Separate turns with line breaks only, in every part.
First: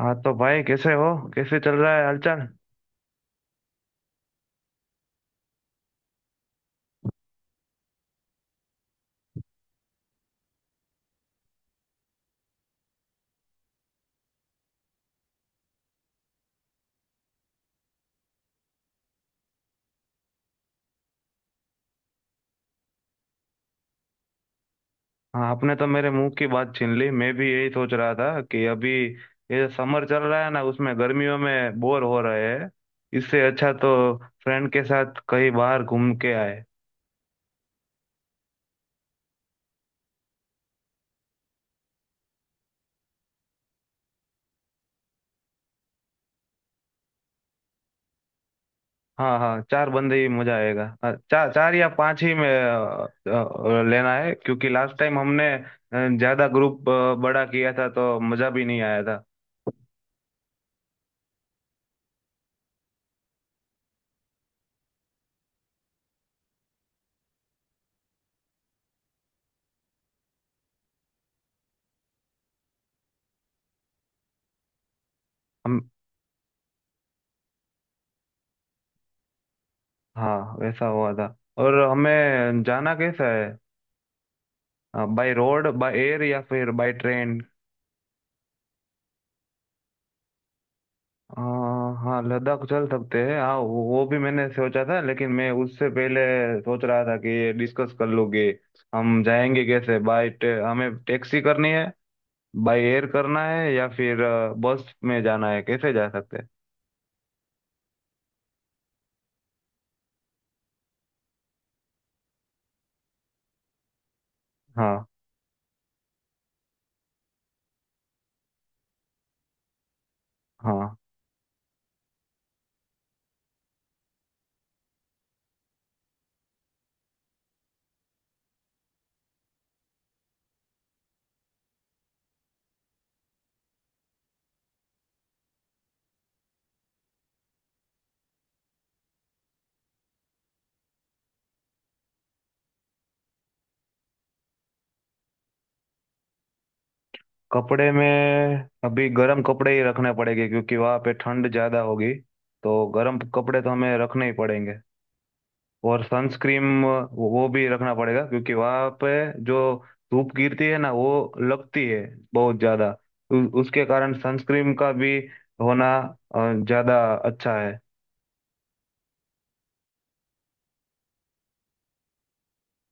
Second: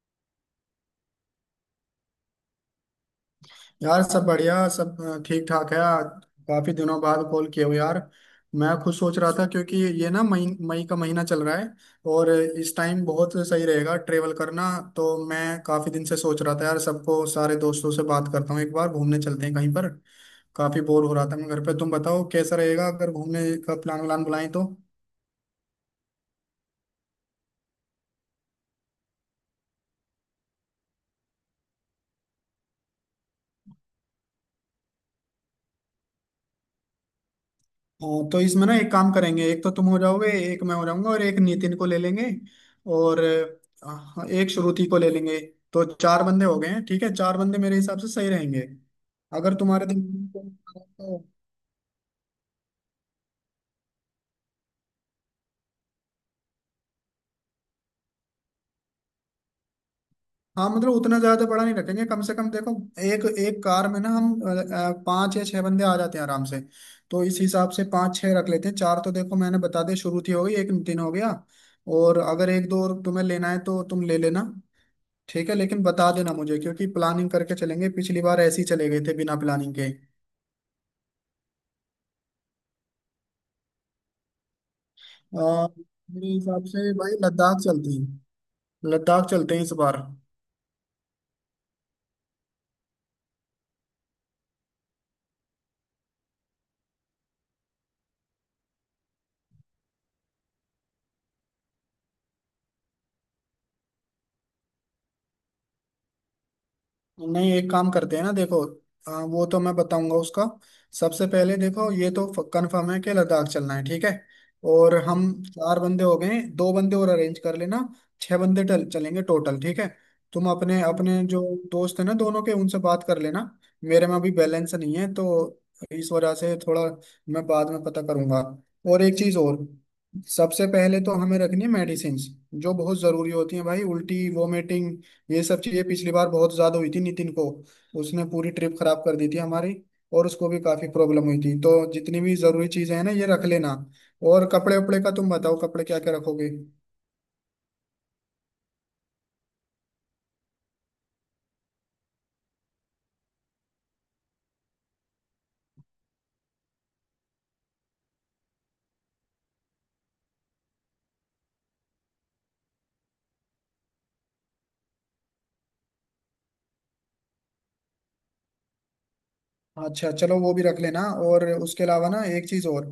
हाँ तो भाई कैसे हो। कैसे चल रहा है हालचाल।
यार सब बढ़िया सब ठीक ठाक है आज। काफी दिनों बाद कॉल किया हो यार। मैं खुद सोच रहा था क्योंकि ये ना मई मई का महीना चल रहा है और इस टाइम बहुत सही रहेगा ट्रेवल करना। तो मैं काफी दिन से सोच रहा था यार, सबको सारे दोस्तों से बात करता हूँ एक बार घूमने चलते हैं कहीं पर। काफी बोर हो रहा था मैं घर पे। तुम बताओ कैसा रहेगा अगर घूमने का प्लान व्लान बुलाएं तो।
हाँ आपने तो मेरे मुंह की बात छीन ली। मैं भी यही सोच रहा था कि अभी ये समर चल रहा है ना, उसमें गर्मियों में बोर हो रहे हैं। इससे अच्छा तो फ्रेंड के साथ कहीं बाहर घूम के आए।
हाँ तो इसमें ना एक काम करेंगे, एक तो तुम हो जाओगे, एक मैं हो जाऊंगा और एक नितिन को ले लेंगे और एक श्रुति को ले लेंगे। तो चार बंदे हो गए हैं। ठीक है, चार बंदे मेरे हिसाब से सही रहेंगे।
हाँ
अगर
हाँ
तुम्हारे
चार
दिमाग
बंदे ही
में कोई
मजा
आ
आएगा।
रहा
हाँ,
है तो।
चार चार या पांच ही में लेना है, क्योंकि लास्ट टाइम हमने ज्यादा ग्रुप बड़ा किया था तो मजा भी नहीं आया था।
हाँ मतलब उतना ज्यादा बड़ा नहीं रखेंगे, कम से कम देखो एक एक कार में ना हम पाँच या छह बंदे आ जाते हैं आराम से। तो इस हिसाब से पाँच छह रख लेते हैं। चार तो देखो मैंने बता दिया, श्रुति हो गई, एक नितिन हो गया। और अगर एक दो और तुम्हें लेना है तो तुम ले लेना। ठीक है, लेकिन
हम,
बता देना मुझे क्योंकि प्लानिंग करके चलेंगे। पिछली बार ऐसे ही चले गए थे बिना प्लानिंग के।
हाँ वैसा हुआ था। और हमें जाना कैसा है, by
uh,
road, by air
मेरे
या
हिसाब
फिर बाय
से भाई
ट्रेन?
लद्दाख चलते हैं। लद्दाख चलते हैं इस बार।
हाँ लद्दाख चल सकते हैं। हाँ, वो भी मैंने सोचा था, लेकिन मैं उससे पहले सोच रहा था कि ये डिस्कस कर लोगे। हम जाएंगे कैसे? बाय, हमें टैक्सी करनी है, बाय एयर करना है, या फिर बस में जाना है? कैसे जा सकते हैं?
नहीं एक काम करते हैं ना देखो, वो तो मैं बताऊंगा उसका। सबसे पहले देखो ये तो कंफर्म है कि लद्दाख चलना है, ठीक है। और
हाँ।
हम चार बंदे हो गए, दो बंदे और अरेंज कर लेना। छह बंदे चलेंगे टोटल, ठीक है। तुम अपने
हाँ।
अपने जो दोस्त है ना दोनों के उनसे बात कर लेना। मेरे में अभी बैलेंस नहीं है तो इस वजह से थोड़ा मैं बाद में पता करूंगा। और एक चीज और, सबसे पहले तो हमें रखनी है मेडिसिन जो बहुत जरूरी होती है भाई। उल्टी वोमिटिंग ये सब चीजें पिछली बार बहुत ज्यादा हुई थी नितिन को। उसने पूरी ट्रिप खराब कर दी थी हमारी और उसको भी काफी प्रॉब्लम हुई थी। तो जितनी भी जरूरी चीजें हैं ना ये रख लेना। और कपड़े वपड़े का तुम बताओ, कपड़े क्या क्या रखोगे।
कपड़े में अभी गर्म कपड़े ही रखने पड़ेंगे, क्योंकि वहाँ पे ठंड ज़्यादा होगी। तो गर्म कपड़े तो हमें रखने ही पड़ेंगे। और सनस्क्रीन वो भी रखना पड़ेगा, क्योंकि वहां पे जो धूप गिरती है ना, वो लगती है बहुत ज्यादा। उसके कारण सनस्क्रीन का भी होना अ, ज्यादा अच्छा है।
अच्छा चलो वो भी रख लेना। और उसके अलावा ना एक चीज और,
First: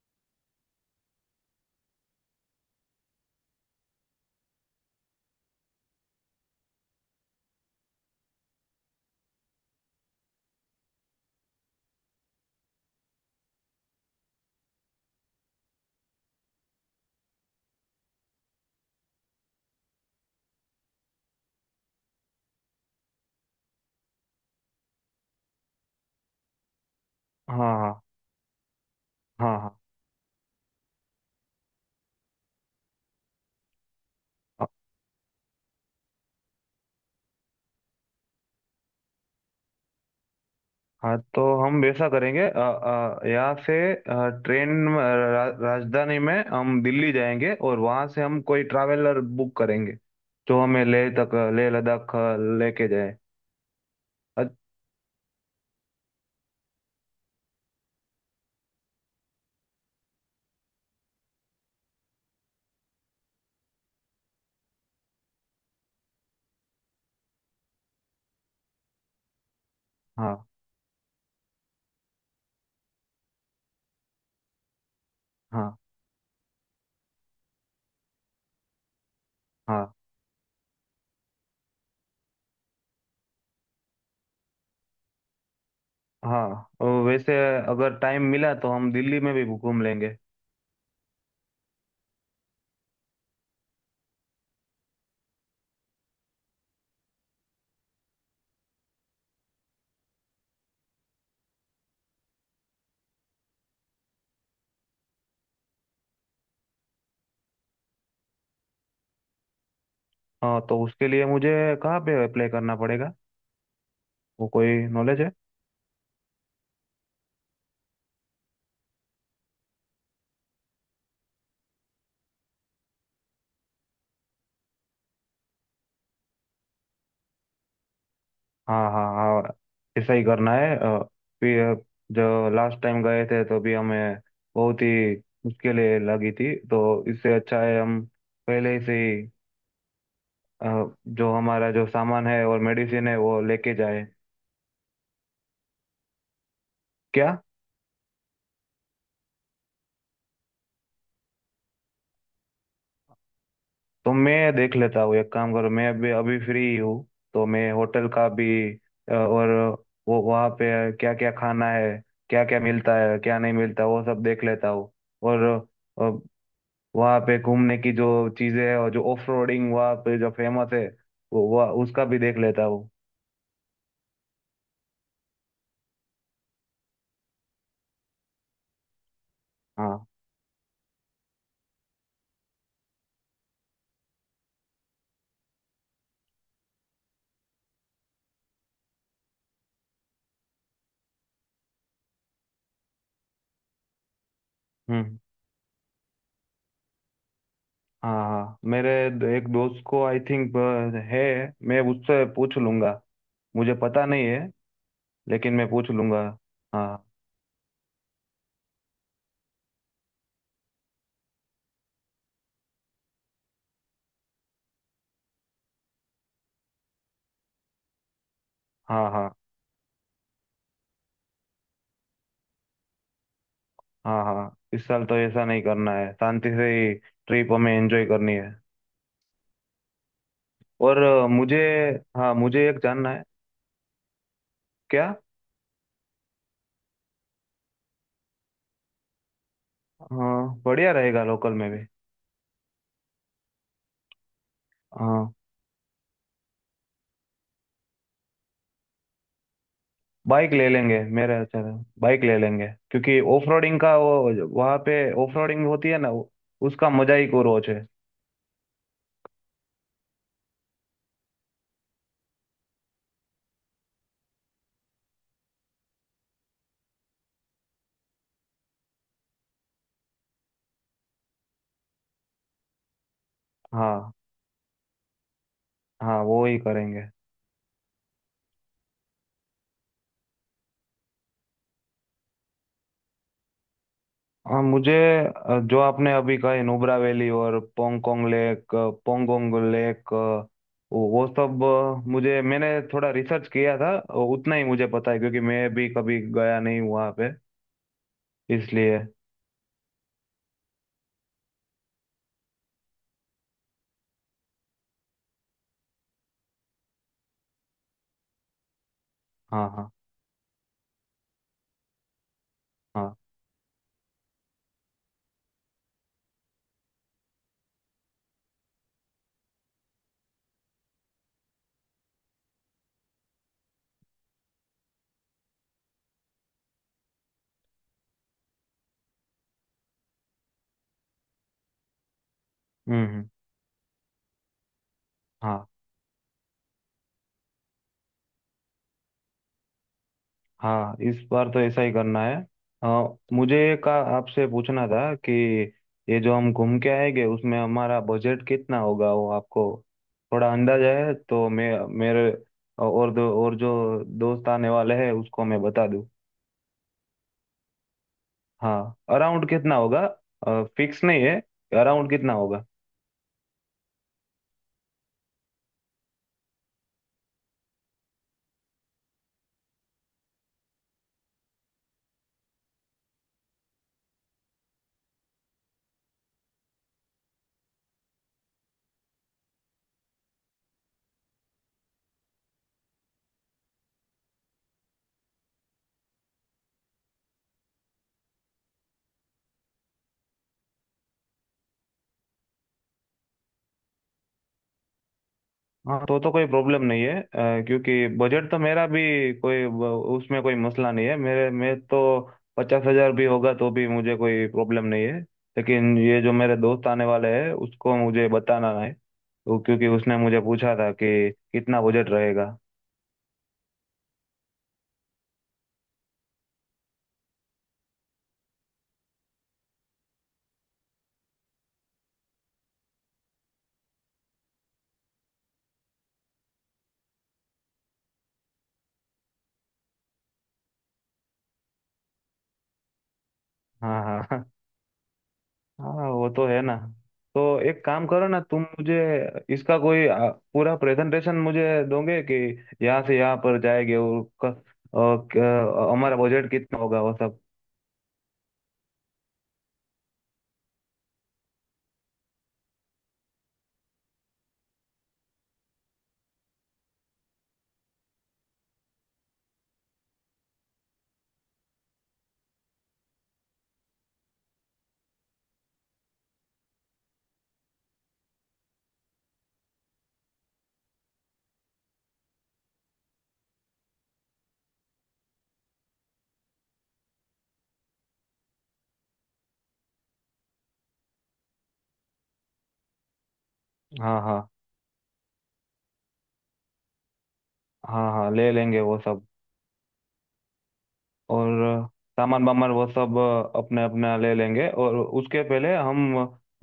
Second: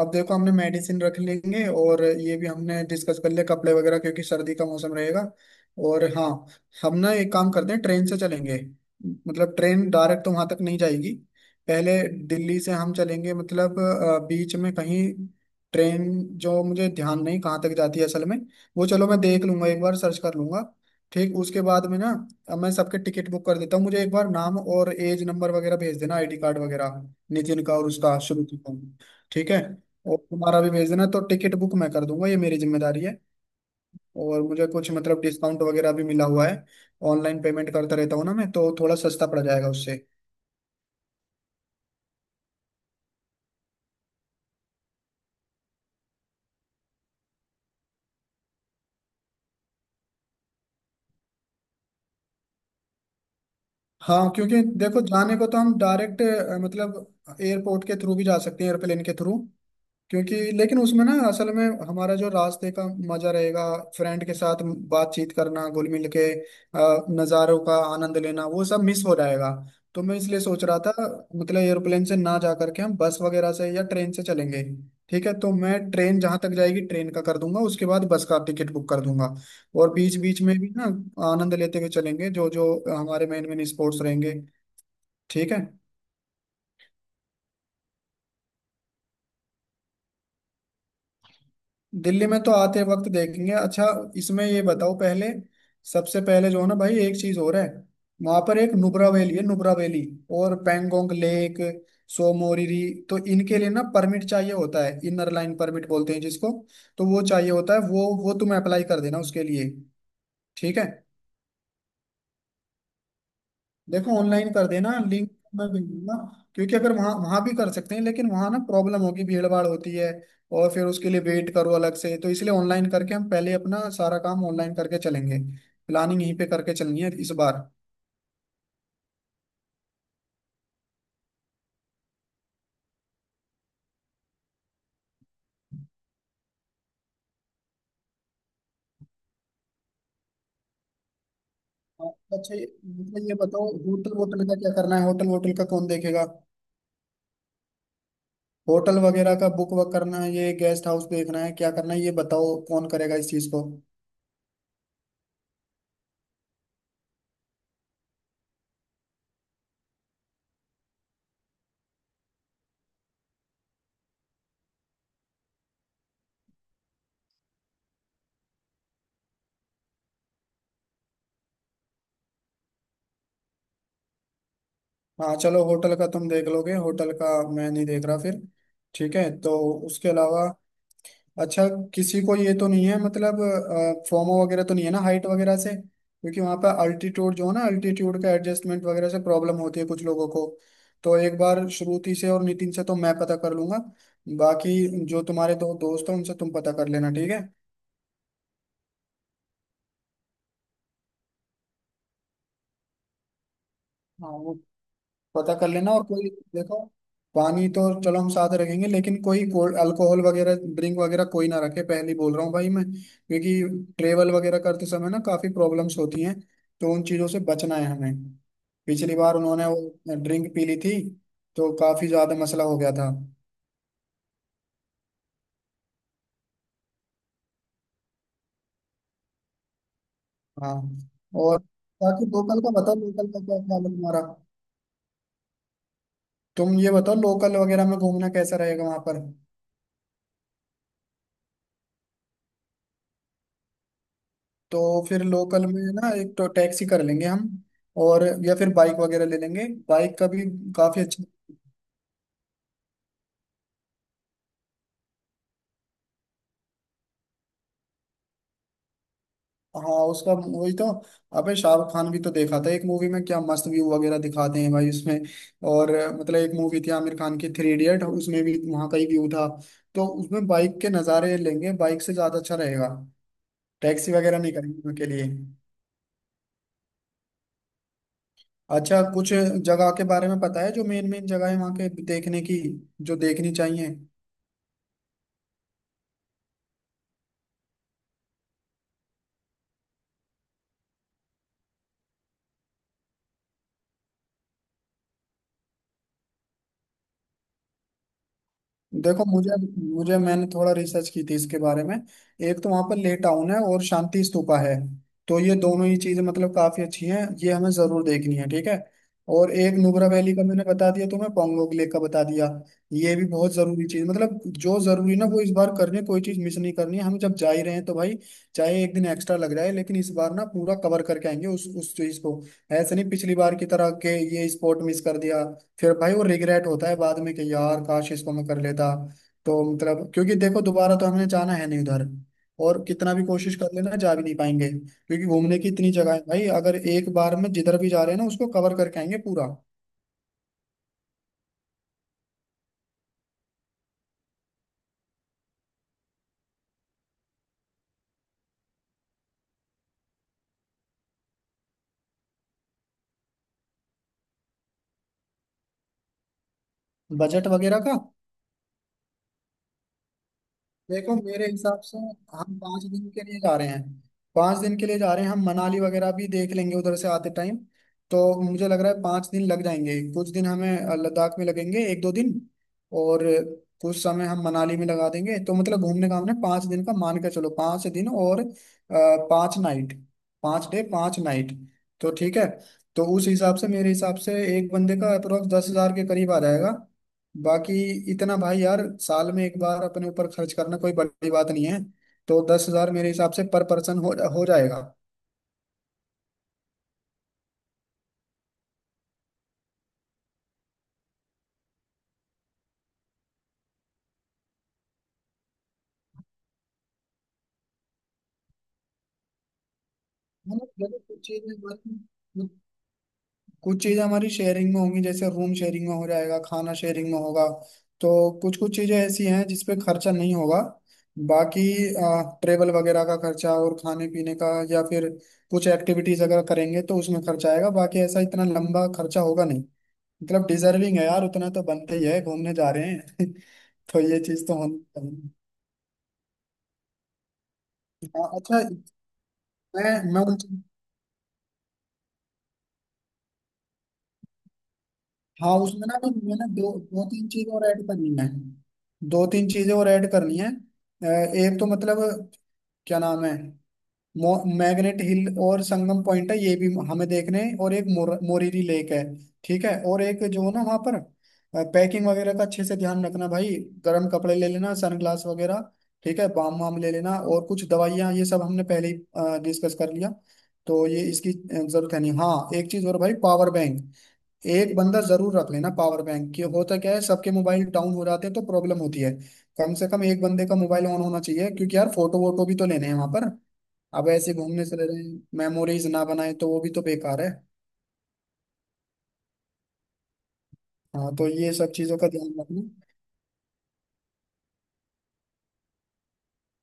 अब देखो हमने मेडिसिन रख लेंगे और ये भी हमने डिस्कस कर लिया कपड़े वगैरह क्योंकि सर्दी का मौसम रहेगा। और हाँ, हम ना एक काम करते हैं, ट्रेन से चलेंगे। मतलब ट्रेन डायरेक्ट तो वहां तक नहीं जाएगी। पहले दिल्ली से हम चलेंगे, मतलब बीच में कहीं ट्रेन जो मुझे ध्यान नहीं कहाँ तक जाती है असल में। वो चलो मैं देख लूंगा एक बार सर्च कर लूंगा। ठीक, उसके बाद में ना अब मैं सबके टिकट बुक कर देता हूँ। मुझे एक बार नाम और एज नंबर वगैरह भेज देना, आईडी कार्ड वगैरह,
हाँ।
नितिन का और
हाँ।
उसका शुरू का, ठीक
हाँ।
है।
हाँ।
और तुम्हारा भी भेज देना तो टिकट बुक मैं कर दूंगा, ये मेरी जिम्मेदारी है। और मुझे
हाँ।
कुछ मतलब डिस्काउंट वगैरह भी मिला हुआ है। ऑनलाइन पेमेंट करता रहता हूँ ना मैं तो थोड़ा सस्ता पड़ जाएगा उससे।
हाँ, तो हम वैसा करेंगे। यहाँ से ट्रेन में, राजधानी में हम दिल्ली जाएंगे और वहाँ से हम कोई ट्रैवलर बुक करेंगे जो हमें लेह तक, लेह लद्दाख लेके जाए।
हाँ
अ-
क्योंकि देखो जाने को तो हम डायरेक्ट मतलब एयरपोर्ट के थ्रू भी जा सकते हैं, एयरप्लेन के थ्रू। क्योंकि लेकिन उसमें ना असल में हमारा जो रास्ते का मजा रहेगा, फ्रेंड के साथ बातचीत करना, घुल मिल के नज़ारों का आनंद लेना, वो सब मिस हो जाएगा। तो मैं इसलिए
हाँ।
सोच रहा था, मतलब एयरप्लेन से ना जा करके हम बस वगैरह से या ट्रेन से चलेंगे। ठीक है, तो मैं
हाँ।
ट्रेन जहां तक जाएगी ट्रेन का कर दूंगा, उसके बाद बस का टिकट बुक कर दूंगा।
हाँ।
और बीच बीच में भी ना आनंद लेते हुए चलेंगे, जो जो हमारे मेन मेन स्पोर्ट्स रहेंगे, ठीक है।
हाँ, और वैसे अगर टाइम मिला तो हम दिल्ली में भी घूम लेंगे।
दिल्ली में तो आते वक्त देखेंगे। अच्छा, इसमें ये बताओ, पहले सबसे पहले जो है ना भाई, एक चीज और है, वहां पर एक नुब्रा वैली है, नुब्रा वैली और पेंगोंग लेक, सोमोरिरी। तो इनके लिए ना परमिट चाहिए होता है, इनर लाइन परमिट बोलते हैं जिसको। तो वो चाहिए होता है, वो तुम अप्लाई कर देना उसके लिए,
हाँ, तो
ठीक है।
उसके लिए मुझे कहाँ पे अप्लाई करना पड़ेगा?
देखो
वो
ऑनलाइन
कोई
कर देना,
नॉलेज है?
लिंक मैं भेज दूंगा। क्योंकि अगर वहाँ वहाँ भी कर सकते हैं, लेकिन वहाँ ना प्रॉब्लम होगी, भीड़ भाड़ होती है। और फिर उसके लिए वेट करो अलग से, तो इसलिए ऑनलाइन करके हम पहले अपना सारा काम ऑनलाइन करके चलेंगे। प्लानिंग यहीं पे करके चलनी है इस बार।
हाँ, हाँ, हाँ, ऐसा ही करना है। फिर जो लास्ट टाइम गए थे तो भी हमें बहुत ही मुश्किलें लगी थी। तो इससे अच्छा है हम पहले से ही अ, जो हमारा जो सामान है
अच्छा
और
ये
मेडिसिन है
मतलब ये
वो
बताओ,
लेके जाए।
होटल वोटल का क्या करना है, होटल वोटल का कौन देखेगा।
क्या?
होटल वगैरह का बुक वक करना है, ये गेस्ट हाउस देखना है, क्या करना है, ये बताओ कौन करेगा इस चीज को।
तो मैं देख लेता हूँ। एक काम करो, मैं अभी अभी फ्री हूँ, तो मैं होटल का भी और वो वहाँ पे क्या क्या खाना है, क्या क्या मिलता है, क्या नहीं मिलता, वो सब देख लेता हूँ। और अ, वहाँ पे घूमने की जो चीज़ें हैं, और जो ऑफ रोडिंग वहाँ पे जो फेमस है, वो वह उसका भी देख लेता हूँ।
हाँ चलो, होटल का तुम देख लोगे होटल का, मैं नहीं देख रहा फिर, ठीक है। तो
हाँ।
उसके अलावा, अच्छा, किसी को ये तो नहीं है मतलब फोमो वगैरह तो नहीं है ना हाइट वगैरह से, क्योंकि वहां पर अल्टीट्यूड जो है ना, अल्टीट्यूड का एडजस्टमेंट वगैरह से प्रॉब्लम होती है कुछ लोगों को। तो एक बार श्रुति से और नितिन से तो मैं पता कर लूंगा, बाकी
हम्म।
जो तुम्हारे दो दोस्त हैं उनसे तुम पता कर लेना, ठीक है।
हाँ हाँ, मेरे एक दोस्त को आई थिंक है। मैं उससे पूछ लूँगा। मुझे पता नहीं है,
हाँ
लेकिन
पता कर
मैं पूछ
लेना। और
लूँगा।
कोई, देखो
हाँ।
पानी तो चलो हम साथ रखेंगे, लेकिन कोई अल्कोहल वगैरह, ड्रिंक वगैरह कोई ना रखे, पहले ही बोल रहा हूँ भाई मैं, क्योंकि ट्रेवल वगैरह करते समय ना काफी प्रॉब्लम्स होती हैं। तो उन चीजों से बचना है हमें।
हाँ।
पिछली
हाँ
बार उन्होंने वो ड्रिंक पी ली थी तो काफी ज्यादा मसला हो गया था।
हाँ, हाँ इस साल तो ऐसा नहीं करना है, शांति से ही ट्रिप हमें एंजॉय करनी है।
हाँ।
और मुझे,
और बाकी
हाँ
लोकल
मुझे
का
एक
बताओ,
जानना है।
लोकल का क्या ख्याल है तुम्हारा।
क्या?
तुम ये बताओ लोकल वगैरह में घूमना कैसा रहेगा वहां पर।
हाँ, बढ़िया रहेगा, लोकल में भी।
तो फिर
हाँ,
लोकल में ना एक तो टैक्सी कर लेंगे हम, और या फिर बाइक वगैरह ले लेंगे, बाइक का भी
बाइक ले लेंगे
काफी अच्छा।
मेरे, बाइक ले लेंगे, क्योंकि ऑफ रोडिंग का वो वहाँ पे ऑफ रोडिंग होती है ना, उसका मजा ही कुछ और है।
हाँ, उसका वही तो, अबे शाहरुख खान भी तो देखा था एक मूवी में, क्या मस्त व्यू वगैरह दिखाते हैं भाई उसमें। और मतलब एक मूवी थी आमिर खान की, थ्री इडियट, उसमें भी वहाँ का ही व्यू था। तो उसमें बाइक के नज़ारे लेंगे, बाइक से ज़्यादा अच्छा रहेगा,
हाँ।
टैक्सी वगैरह नहीं करेंगे उनके लिए।
हाँ, वो ही करेंगे।
अच्छा कुछ जगह के बारे में पता है, जो मेन मेन जगह है वहाँ के देखने की, जो देखनी चाहिए।
हाँ मुझे, जो आपने अभी कहा, नुब्रा वैली और पोंगकोंग लेक, पोंगोंग लेक, वो सब, मुझे, मैंने थोड़ा रिसर्च किया था, उतना ही मुझे पता है, क्योंकि मैं भी कभी गया नहीं हूँ वहाँ पे, इसलिए।
देखो मुझे मुझे मैंने थोड़ा रिसर्च की थी इसके बारे में। एक तो वहां पर ले टाउन है और शांति स्तूपा है। तो ये दोनों ही चीजें मतलब काफी अच्छी हैं, ये हमें जरूर देखनी है, ठीक है। और
हाँ।
एक
हाँ।
नुब्रा वैली का मैंने बता दिया तुम्हें, पोंगोंग लेक का बता दिया,
हाँ।
ये भी बहुत जरूरी चीज। मतलब जो जरूरी ना वो इस बार करनी, कोई चीज मिस नहीं करनी है हम जब जा ही रहे हैं तो भाई। चाहे एक दिन एक्स्ट्रा लग जाए, लेकिन इस बार ना पूरा कवर करके आएंगे उस चीज को। ऐसे नहीं पिछली बार की तरह के ये स्पॉट मिस कर दिया, फिर भाई वो रिग्रेट होता है बाद में कि यार काश इसको मैं कर लेता। तो मतलब क्योंकि देखो दोबारा तो हमने जाना है नहीं उधर, और
हम्म।
कितना भी
हम्म।
कोशिश कर लेना जा भी नहीं पाएंगे, क्योंकि घूमने
हाँ।
की इतनी जगह है भाई। अगर एक बार में जिधर भी जा रहे हैं ना उसको कवर करके आएंगे पूरा।
हाँ, इस बार तो ऐसा ही करना है। हाँ मुझे का आपसे पूछना था कि ये जो हम घूम के आएंगे उसमें हमारा बजट कितना होगा, वो आपको थोड़ा अंदाजा है? तो मैं मेरे और दो और जो दोस्त आने वाले हैं उसको मैं बता दूँ।
बजट वगैरह का
हाँ, अराउंड कितना होगा? फिक्स
देखो
नहीं है,
मेरे हिसाब से,
अराउंड कितना
हम
होगा?
5 दिन के लिए जा रहे हैं। 5 दिन के लिए जा रहे हैं हम, मनाली वगैरह भी देख लेंगे उधर से आते टाइम। तो मुझे लग रहा है 5 दिन लग जाएंगे, कुछ दिन हमें लद्दाख में लगेंगे 1 2 दिन, और कुछ समय हम मनाली में लगा देंगे। तो मतलब घूमने का हमने 5 दिन का मान के, चलो 5 दिन और 5 नाइट, 5 डे 5 नाइट, तो ठीक है। तो उस हिसाब से, मेरे हिसाब से एक बंदे का अप्रोक्स 10,000 के करीब आ जाएगा। बाकी इतना भाई, यार साल में एक बार अपने ऊपर खर्च करना कोई बड़ी बात नहीं है। तो 10,000 मेरे हिसाब से पर पर्सन हो जाएगा।
हाँ, तो कोई प्रॉब्लम नहीं है, क्योंकि बजट तो मेरा भी, कोई ब- उसमें कोई मसला नहीं है, मेरे में तो 50 हज़ार भी होगा तो भी मुझे कोई प्रॉब्लम नहीं है। लेकिन ये जो मेरे दोस्त आने वाले हैं उसको मुझे बताना है, तो क्योंकि उसने मुझे
मतलब
पूछा था
जैसे
कि कितना बजट रहेगा।
कुछ चीजें हमारी शेयरिंग में होंगी, जैसे रूम शेयरिंग में हो जाएगा, खाना शेयरिंग में होगा। तो कुछ कुछ चीजें ऐसी हैं जिस पे खर्चा नहीं होगा। बाकी ट्रेवल वगैरह का खर्चा और खाने पीने का, या फिर कुछ एक्टिविटीज अगर करेंगे तो उसमें खर्चा आएगा, बाकी ऐसा इतना लंबा खर्चा होगा नहीं। मतलब डिजर्विंग है यार, उतना तो बनते ही है, घूमने जा रहे हैं तो
हाँ
ये
हाँ
चीज तो होनी चाहिए।
हाँ हाँ, वो तो है ना। तो एक काम
हाँ,
करो ना, तुम
अच्छा,
मुझे इसका
मैं
कोई
मैं उन।
पूरा प्रेजेंटेशन मुझे दोगे कि यहाँ से यहाँ पर जाएंगे और
हाँ उसमें ना भी
हमारा
मैंने
बजट
दो
कितना होगा
दो
वो
तीन
सब।
चीजें और ऐड करनी है, दो तीन चीजें और ऐड करनी है। एक तो मतलब क्या नाम है, मैग्नेट हिल और संगम पॉइंट है, ये भी हमें देखने हैं, और एक मोरीरी लेक है, ठीक है। और एक जो ना वहाँ पर पैकिंग वगैरह का अच्छे से ध्यान रखना भाई, गर्म कपड़े ले लेना, सनग्लास वगैरह, ठीक है, बाम वाम ले लेना और कुछ दवाइयाँ, ये सब हमने पहले ही डिस्कस कर लिया। तो ये इसकी जरूरत है नहीं। हाँ एक चीज और भाई, पावर बैंक एक बंदा जरूर रख लेना पावर बैंक, कि होता क्या है सबके मोबाइल डाउन हो जाते हैं तो प्रॉब्लम होती है। कम से कम एक बंदे का मोबाइल ऑन होना चाहिए, क्योंकि यार फोटो वोटो भी तो लेने हैं वहां पर। अब
हाँ।
ऐसे
हाँ
घूमने चले रहे हैं, मेमोरीज ना बनाए तो वो भी तो बेकार है।
हाँ हाँ, ले लेंगे वो सब।
हाँ तो
और
ये सब चीजों का ध्यान
सामान
रखना।
वामान वो सब अपने अपना ले लेंगे। और उसके पहले हम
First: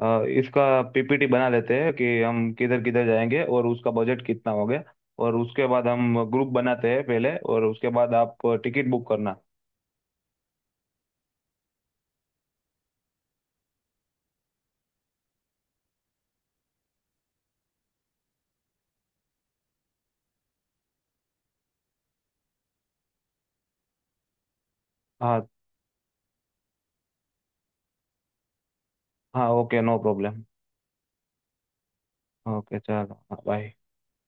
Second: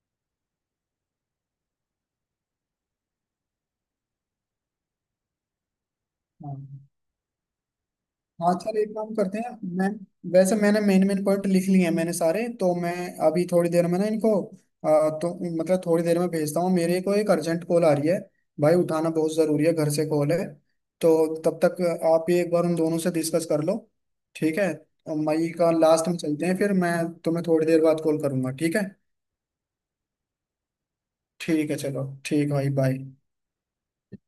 इसका पीपीटी बना लेते हैं कि हम किधर किधर जाएंगे और उसका बजट कितना हो गया। और उसके बाद हम ग्रुप
हाँ
बनाते हैं पहले, और उसके बाद आप
हाँ चल
टिकट
एक
बुक
काम
करना।
करते हैं, मैं, वैसे मैंने मेन मेन पॉइंट लिख लिए हैं मैंने सारे, तो मैं अभी थोड़ी देर में ना इनको, तो मतलब थोड़ी देर में भेजता हूँ। मेरे को एक अर्जेंट कॉल आ रही है भाई, उठाना बहुत जरूरी है, घर से कॉल है, तो तब तक आप ये एक बार उन दोनों से डिस्कस कर लो, ठीक है। और
हाँ
मई का लास्ट में चलते हैं, फिर मैं तुम्हें थोड़ी देर बाद कॉल करूंगा, ठीक है।
हाँ, ओके नो प्रॉब्लम।
ठीक है चलो, ठीक है भाई,
ओके,
बाय।
चलो बाय।